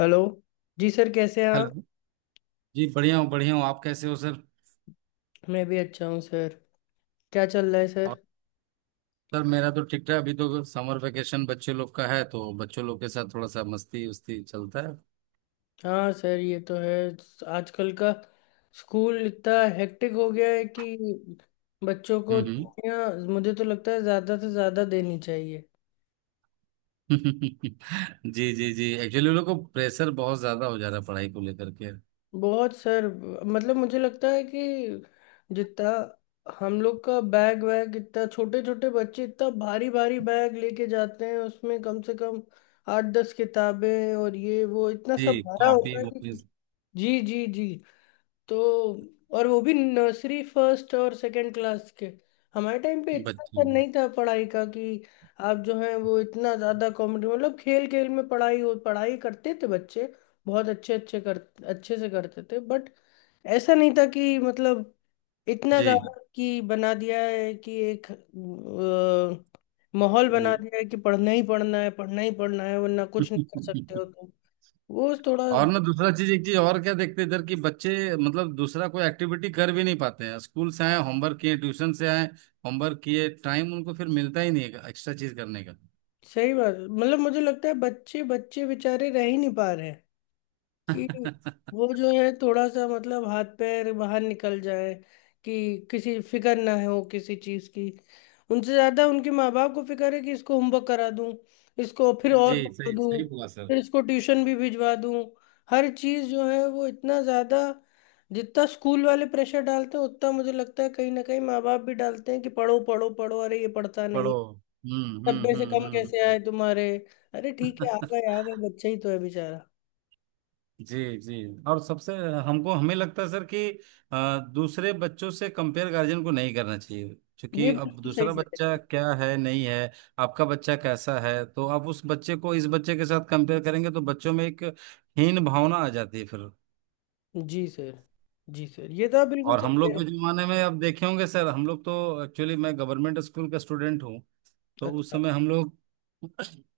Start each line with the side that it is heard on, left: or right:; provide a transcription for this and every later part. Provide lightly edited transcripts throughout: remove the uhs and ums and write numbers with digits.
left: Hello जी sir, कैसे हैं आप।
right: हेलो। जी, बढ़िया हूँ बढ़िया हूँ। आप कैसे हो सर?
left: मैं भी अच्छा हूँ सर। क्या चल रहा है
right: और
left: सर।
right: सर, मेरा तो ठीक ठाक। अभी तो समर वेकेशन बच्चे लोग का है तो बच्चों लोग के साथ थोड़ा सा मस्ती उस्ती चलता है।
left: हाँ सर ये तो है। आजकल का स्कूल इतना हेक्टिक हो गया है कि बच्चों को
right: हम्म, हम्म।
left: छुट्टियाँ मुझे तो लगता है ज़्यादा से ज़्यादा देनी चाहिए।
right: जी, जी, जी। एक्चुअली उन लोग को प्रेशर बहुत ज्यादा हो जा रहा है पढ़ाई को लेकर के।
left: बहुत सर। मतलब मुझे लगता है कि जितना हम लोग का बैग वैग, इतना छोटे छोटे बच्चे इतना भारी भारी बैग लेके जाते हैं, उसमें कम से कम 8-10 किताबें और ये वो इतना
right: जी।
left: सब भरा
right: कॉपी
left: होता है
right: वॉपी।
left: कि। जी जी जी। तो और वो भी नर्सरी फर्स्ट और सेकंड क्लास के। हमारे टाइम पे इतना
right: बच्चे।
left: असर नहीं था पढ़ाई का कि आप जो हैं वो इतना ज्यादा कॉम्पिटिटिव। मतलब खेल खेल में पढ़ाई हो, पढ़ाई करते थे बच्चे, बहुत अच्छे अच्छे कर अच्छे से करते थे, बट ऐसा नहीं था कि मतलब इतना
right: जी।
left: ज्यादा कि बना दिया है कि एक माहौल बना दिया है कि पढ़ना ही पढ़ना है, पढ़ना ही पढ़ना है, वरना कुछ नहीं कर सकते हो तुम। वो थोड़ा
right: और ना, दूसरा चीज, एक चीज और क्या देखते हैं इधर, कि बच्चे मतलब दूसरा कोई एक्टिविटी कर भी नहीं पाते हैं। स्कूल से आए, होमवर्क किए, ट्यूशन से आए, होमवर्क किए, टाइम उनको फिर मिलता ही नहीं है एक्स्ट्रा चीज करने का।
left: सही बात है। मतलब मुझे लगता है बच्चे बच्चे बेचारे रह ही नहीं पा रहे हैं कि वो जो है थोड़ा सा, मतलब हाथ पैर बाहर निकल जाए कि किसी फिक्र ना हो किसी चीज की। उनसे ज्यादा उनके माँ बाप को फिक्र है कि इसको होमवर्क करा दूं, इसको फिर
right: जी,
left: और पढ़ा
right: सही
left: दूं,
right: सही बोला सर।
left: फिर इसको ट्यूशन भी भिजवा दूं। हर चीज जो है वो इतना ज्यादा, जितना स्कूल वाले प्रेशर डालते हैं उतना मुझे लगता है कहीं ना कहीं माँ बाप भी डालते हैं कि पढ़ो पढ़ो पढ़ो, अरे ये पढ़ता नहीं,
right: पढ़ो। हम्म, हम्म,
left: 90 से
right: हम्म,
left: कम कैसे
right: हम्म।
left: आए तुम्हारे। अरे ठीक है, आ
right: हम्म।
left: गए आ गए, बच्चा ही तो है बेचारा।
right: जी, जी। और सबसे हमको हमें लगता है सर कि दूसरे बच्चों से कंपेयर गार्जियन को नहीं करना चाहिए।
left: ये
right: क्योंकि अब
left: बिल्कुल सही
right: दूसरा
left: कह
right: बच्चा
left: रहे
right: क्या है, नहीं है, आपका बच्चा कैसा है, तो आप उस बच्चे को इस बच्चे के साथ कंपेयर करेंगे तो बच्चों में एक हीन भावना आ जाती है फिर।
left: हैं जी सर। जी सर, ये तो आप बिल्कुल
right: और
left: सही
right: हम
left: कह
right: लोग
left: रहे हैं।
right: के जमाने में अब देखे होंगे सर, हम लोग तो एक्चुअली, मैं गवर्नमेंट स्कूल का स्टूडेंट हूँ। तो
left: अच्छा।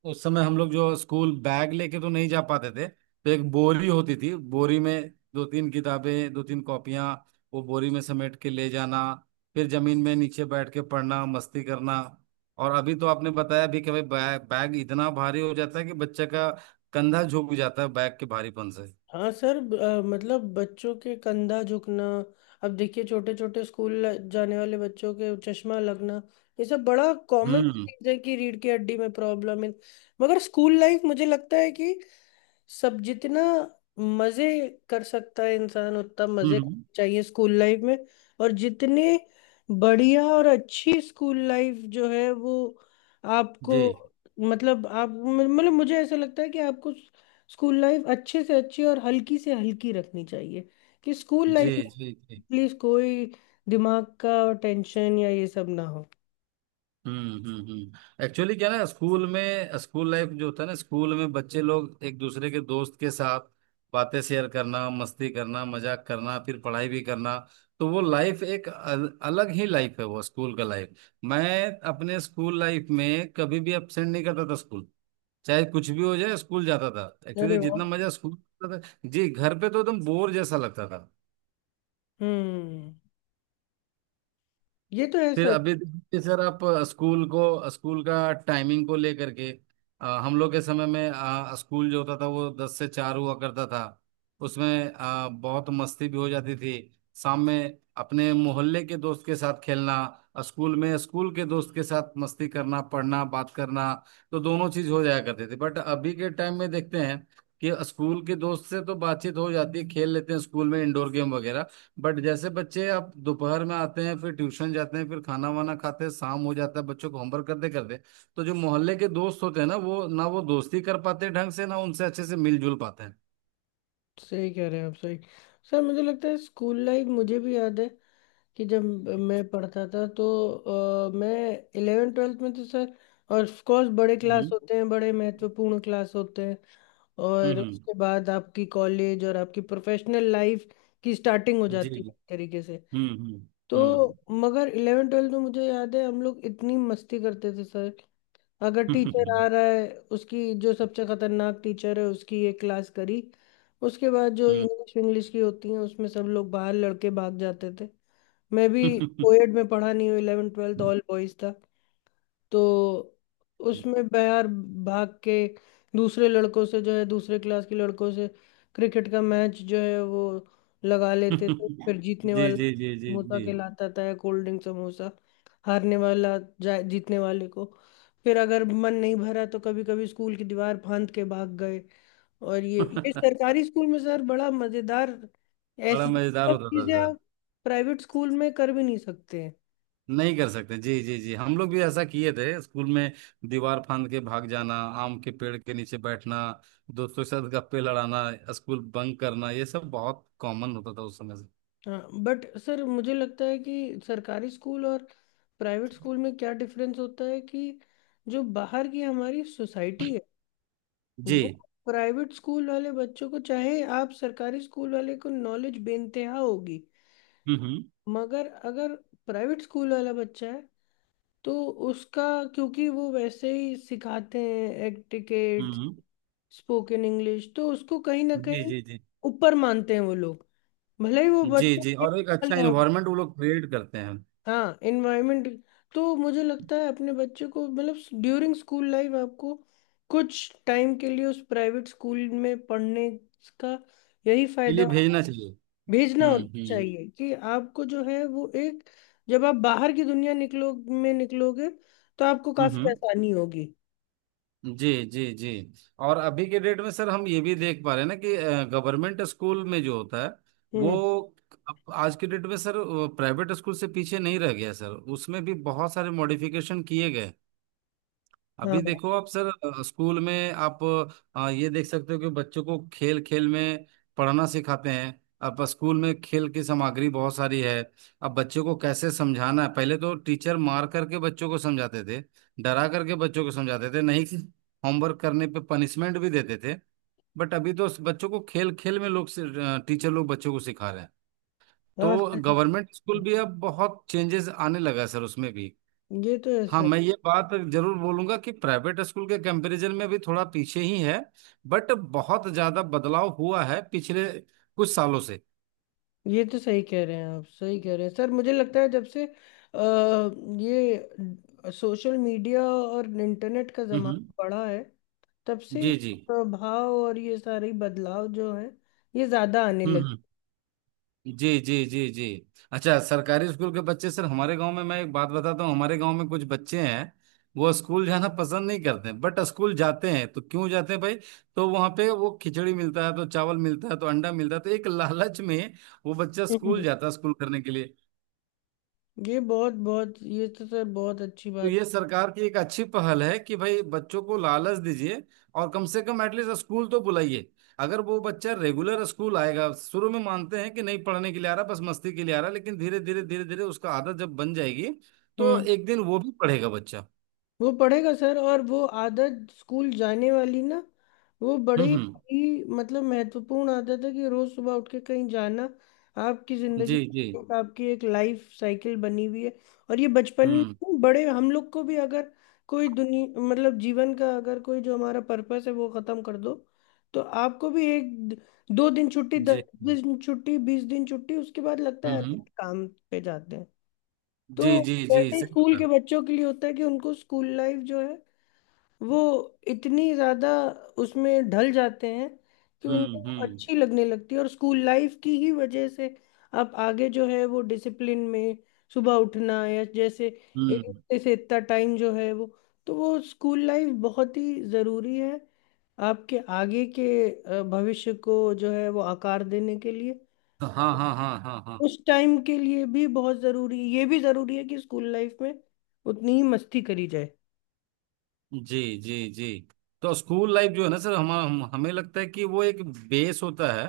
right: उस समय हम लोग जो स्कूल बैग लेके तो नहीं जा पाते थे, तो एक बोरी होती थी। बोरी में दो तीन किताबें, दो तीन कॉपियां, वो बोरी में समेट के ले जाना। फिर जमीन में नीचे बैठ के पढ़ना, मस्ती करना। और अभी तो आपने बताया भी कि भाई, बैग बैग इतना भारी हो जाता है कि बच्चे का कंधा झुक जाता है बैग के भारीपन से।
left: हाँ सर, मतलब बच्चों के कंधा झुकना, अब देखिए छोटे छोटे स्कूल जाने वाले बच्चों के चश्मा लगना, ये सब बड़ा कॉमन
right: हम्म,
left: चीज है कि रीढ़ की हड्डी में प्रॉब्लम है। मगर स्कूल लाइफ मुझे लगता है कि सब जितना मजे कर सकता है इंसान उतना मजे
right: हम्म।
left: करने चाहिए स्कूल लाइफ में। और जितने बढ़िया और अच्छी स्कूल लाइफ जो है वो आपको,
right: जी,
left: मतलब आप मतलब मुझे ऐसा लगता है कि आपको स्कूल लाइफ अच्छे से अच्छी और हल्की से हल्की रखनी चाहिए कि स्कूल
right: जी,
left: लाइफ में
right: जी, जी।
left: प्लीज कोई दिमाग का टेंशन या ये सब ना हो।
right: एक्चुअली क्या ना, स्कूल में, स्कूल लाइफ जो होता है ना, स्कूल में बच्चे लोग एक दूसरे के दोस्त के साथ बातें शेयर करना, मस्ती करना, मजाक करना, फिर पढ़ाई भी करना। तो वो लाइफ एक अलग ही लाइफ है, वो स्कूल का लाइफ। मैं अपने स्कूल लाइफ में कभी भी अपसेंट नहीं करता था स्कूल। चाहे कुछ भी हो जाए स्कूल जाता था।
left: अरे
right: एक्चुअली जितना
left: वाह।
right: मजा स्कूल था। जी, घर पे तो एकदम बोर जैसा लगता था।
left: हम्म। ये तो है
right: फिर
left: सर।
right: अभी देखिए सर, आप स्कूल का टाइमिंग को लेकर के, हम लोग के समय में स्कूल जो होता था वो 10 से 4 हुआ करता था। उसमें बहुत मस्ती भी हो जाती थी। शाम में अपने मोहल्ले के दोस्त के साथ खेलना, स्कूल में स्कूल के दोस्त के साथ मस्ती करना, पढ़ना, बात करना। तो दोनों चीज हो जाया करते थे। बट अभी के टाइम में देखते हैं कि स्कूल के दोस्त से तो बातचीत हो जाती है, खेल लेते हैं स्कूल में इंडोर गेम वगैरह। बट जैसे बच्चे आप दोपहर में आते हैं, फिर ट्यूशन जाते हैं, फिर खाना वाना खाते हैं, शाम हो जाता है बच्चों को होमवर्क करते करते। तो जो मोहल्ले के दोस्त होते हैं ना, वो दोस्ती कर पाते हैं ढंग से ना, उनसे अच्छे से मिलजुल पाते हैं।
left: सही कह रहे हैं आप, सही। सर मुझे लगता है स्कूल लाइफ, मुझे भी याद है कि जब मैं पढ़ता था तो मैं 11वीं 12वीं में तो सर, और ऑफकोर्स बड़े क्लास
right: हम्म,
left: होते हैं, बड़े महत्वपूर्ण क्लास होते हैं, और
right: हम्म।
left: उसके बाद आपकी कॉलेज और आपकी प्रोफेशनल लाइफ की स्टार्टिंग हो
right: जी,
left: जाती
right: जी।
left: है एक तरीके से।
right: हम्म,
left: तो
right: हम्म,
left: मगर 11वीं 12वीं में मुझे याद है हम लोग इतनी मस्ती करते थे सर। अगर टीचर
right: हम्म,
left: आ रहा है, उसकी जो सबसे खतरनाक टीचर है उसकी एक क्लास करी, उसके बाद जो
right: हम्म,
left: इंग्लिश इंग्लिश की होती है उसमें सब लोग बाहर लड़के भाग जाते थे। मैं भी
right: हम्म।
left: कोएड में पढ़ा नहीं हूँ, 11वीं 12वीं ऑल बॉयज था। तो उसमें मैं यार भाग के दूसरे लड़कों से जो है, दूसरे क्लास के लड़कों से क्रिकेट का मैच जो है वो लगा लेते थे, फिर जीतने
right: जी,
left: वाला
right: जी, जी, जी,
left: समोसा
right: जी।
left: खिलाता था, कोल्ड ड्रिंक समोसा, हारने वाला जा जीतने वाले को। फिर अगर मन नहीं भरा तो कभी कभी स्कूल की दीवार फांद के भाग गए। और ये सरकारी स्कूल में सर बड़ा मजेदार।
right: बड़ा
left: ऐसी
right: मजेदार
left: सब
right: होता
left: चीजें
right: था।
left: आप प्राइवेट स्कूल में कर भी नहीं सकते हैं।
right: नहीं कर सकते। जी, जी, जी। हम लोग भी ऐसा किए थे स्कूल में। दीवार फांद के भाग जाना, आम के पेड़ के नीचे बैठना, दोस्तों के साथ गप्पे लड़ाना, स्कूल बंक करना, ये सब बहुत कॉमन होता था उस समय से।
left: हाँ बट सर मुझे लगता है कि सरकारी स्कूल और प्राइवेट स्कूल में क्या डिफरेंस होता है कि जो बाहर की हमारी सोसाइटी है
right: जी।
left: वो प्राइवेट स्कूल वाले बच्चों को, चाहे आप सरकारी स्कूल वाले को नॉलेज बेनतेहा होगी,
right: हम्म,
left: मगर अगर प्राइवेट स्कूल वाला बच्चा है तो उसका, क्योंकि वो वैसे ही सिखाते हैं एटिकेट,
right: हम्म,
left: स्पोकन इंग्लिश, तो उसको कहीं ना
right: हम्म। जी,
left: कहीं
right: जी, जी,
left: ऊपर मानते हैं वो लोग, भले ही वो
right: जी,
left: बच्चे
right: जी।
left: के
right: और एक
left: साथ
right: अच्छा
left: ना हो।
right: इन्वायरमेंट वो लोग क्रिएट करते हैं।
left: हाँ एनवायरमेंट। तो मुझे लगता है अपने बच्चे को मतलब ड्यूरिंग स्कूल लाइफ आपको कुछ टाइम के लिए उस प्राइवेट स्कूल में पढ़ने का यही
right: के
left: फायदा
right: लिए भेजना
left: होगा।
right: चाहिए।
left: भेजना
right: हम्म,
left: होता
right: हम्म,
left: चाहिए कि आपको जो है वो एक, जब आप बाहर की दुनिया निकलो में निकलोगे तो आपको
right: हम्म,
left: काफी आसानी होगी।
right: जी, जी, जी। और अभी के डेट में सर, हम ये भी देख पा रहे हैं ना कि गवर्नमेंट स्कूल में जो होता है वो,
left: हम्म।
right: अब आज के डेट में सर, प्राइवेट स्कूल से पीछे नहीं रह गया सर। उसमें भी बहुत सारे मॉडिफिकेशन किए गए। अभी
left: हाँ
right: देखो आप सर, स्कूल में आप ये देख सकते हो कि बच्चों को खेल खेल में पढ़ना सिखाते हैं। अब स्कूल में खेल की सामग्री बहुत सारी है। अब बच्चों को कैसे समझाना है, पहले तो टीचर मार करके बच्चों को समझाते थे, डरा करके बच्चों को समझाते थे, नहीं होमवर्क करने पे पनिशमेंट भी देते थे। बट अभी तो बच्चों को खेल खेल में लोग, टीचर लोग बच्चों को सिखा रहे हैं।
left: हाँ।
right: तो
left: सही
right: गवर्नमेंट स्कूल भी अब बहुत चेंजेस आने लगा है सर, उसमें भी।
left: है। ये तो
right: हाँ,
left: ऐसा है।
right: मैं ये बात जरूर बोलूंगा कि प्राइवेट स्कूल के कंपैरिजन में भी थोड़ा पीछे ही है। बट बहुत ज्यादा बदलाव हुआ है पिछले कुछ सालों से।
left: ये तो सही कह रहे हैं आप, सही कह रहे हैं सर। मुझे लगता है जब से ये सोशल मीडिया और इंटरनेट का ज़माना
right: हम्म।
left: बढ़ा है तब से ये
right: जी, जी।
left: प्रभाव और ये सारे बदलाव जो हैं ये ज़्यादा आने
right: हम्म,
left: लगे।
right: हम्म। जी, जी, जी, जी। अच्छा, सरकारी स्कूल के बच्चे सर, हमारे गांव में मैं एक बात बताता हूँ। हमारे गांव में कुछ बच्चे हैं, वो स्कूल जाना पसंद नहीं करते, बट स्कूल जाते हैं, तो क्यों जाते हैं भाई? तो वहां पे वो खिचड़ी मिलता है तो, चावल मिलता है तो, अंडा मिलता है तो, एक लालच में वो बच्चा स्कूल
left: हम्म।
right: जाता है, स्कूल करने के लिए।
left: ये बहुत बहुत, ये तो सर बहुत अच्छी
right: तो
left: बात।
right: ये सरकार की एक अच्छी पहल है कि भाई, बच्चों को लालच दीजिए और कम से कम एटलीस्ट स्कूल तो बुलाइए। अगर वो बच्चा रेगुलर स्कूल आएगा, शुरू में मानते हैं कि नहीं पढ़ने के लिए आ रहा, बस मस्ती के लिए आ रहा, लेकिन धीरे धीरे धीरे धीरे उसका आदत जब बन जाएगी, तो एक दिन वो भी पढ़ेगा बच्चा।
left: वो पढ़ेगा सर, और वो आदत स्कूल जाने वाली ना, वो बड़ी
right: हम्म, हम्म।
left: ही मतलब महत्वपूर्ण आदत है कि रोज सुबह उठ के कहीं जाना। आपकी जिंदगी
right: जी, जी।
left: में एक- आपकी एक लाइफ साइकिल बनी हुई है। और ये बचपन में
right: हम्म।
left: नहीं, बड़े हम लोग को भी अगर कोई दुनिया, मतलब जीवन का अगर कोई जो हमारा पर्पस है वो खत्म कर दो तो आपको भी एक दो दिन छुट्टी,
right: जी।
left: 10 दिन छुट्टी, 20 दिन छुट्टी, उसके बाद लगता
right: हम्म,
left: है अरे,
right: हम्म।
left: काम पे जाते हैं।
right: जी,
left: तो
right: जी, जी,
left: वैसे ही
right: सही
left: स्कूल के
right: बोला।
left: बच्चों के लिए होता है कि उनको स्कूल लाइफ जो है वो इतनी ज्यादा उसमें ढल जाते हैं कि उनको
right: हम्म,
left: वो
right: हम्म,
left: अच्छी लगने लगती है। और स्कूल लाइफ की ही वजह से आप आगे जो है वो डिसिप्लिन में सुबह उठना या जैसे एक
right: हम्म।
left: हफ्ते से इतना टाइम जो है वो, तो वो स्कूल लाइफ बहुत ही जरूरी है आपके आगे के भविष्य को जो है वो आकार देने के लिए।
right: हाँ, हाँ। हाँ, हाँ, हाँ।
left: उस टाइम के लिए भी बहुत जरूरी, ये भी जरूरी है कि स्कूल लाइफ में उतनी ही मस्ती करी जाए।
right: जी, जी, जी। तो स्कूल लाइफ जो है ना सर, हम हमें लगता है कि वो एक बेस होता है।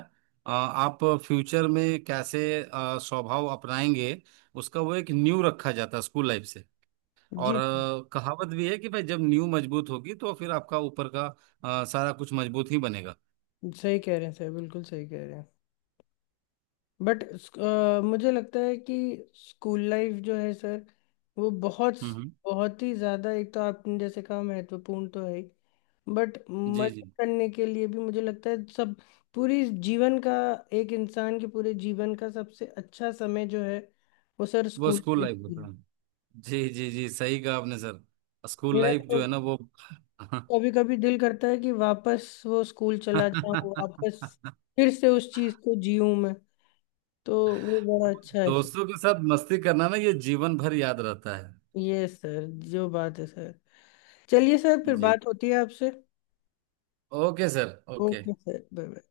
right: आप फ्यूचर में कैसे स्वभाव अपनाएंगे, उसका वो एक नींव रखा जाता है स्कूल लाइफ से। और
left: जी
right: कहावत भी है कि भाई, जब नींव मजबूत होगी तो फिर आपका ऊपर का सारा कुछ मजबूत ही बनेगा।
left: सही कह रहे हैं सर, बिल्कुल सही कह रहे हैं। बट मुझे लगता है कि स्कूल लाइफ जो है सर, वो बहुत
right: हम्म, हम्म।
left: बहुत ही ज़्यादा, एक तो आपने जैसे कहा महत्वपूर्ण तो है, बट
right: जी,
left: मजा
right: जी।
left: करने के लिए भी मुझे लगता है सब, पूरी जीवन का एक इंसान के पूरे जीवन का सबसे अच्छा समय जो है वो सर
right: वो
left: स्कूल
right: स्कूल
left: लाइफ
right: लाइफ
left: ही
right: होता
left: है।
right: है। जी, जी, जी, सही कहा आपने सर। स्कूल
left: मेरा
right: लाइफ
left: तो
right: जो है ना वो,
left: कभी कभी दिल करता है कि वापस वो स्कूल चला जाऊं, वापस फिर से उस चीज को जीऊं मैं। तो वो बड़ा अच्छा है सर।
right: दोस्तों के साथ मस्ती करना ना, ये जीवन भर याद रहता है।
left: ये सर जो बात है सर, चलिए सर फिर
right: जी।
left: बात होती है आपसे।
right: Okay sir, okay.
left: Okay sir bye bye.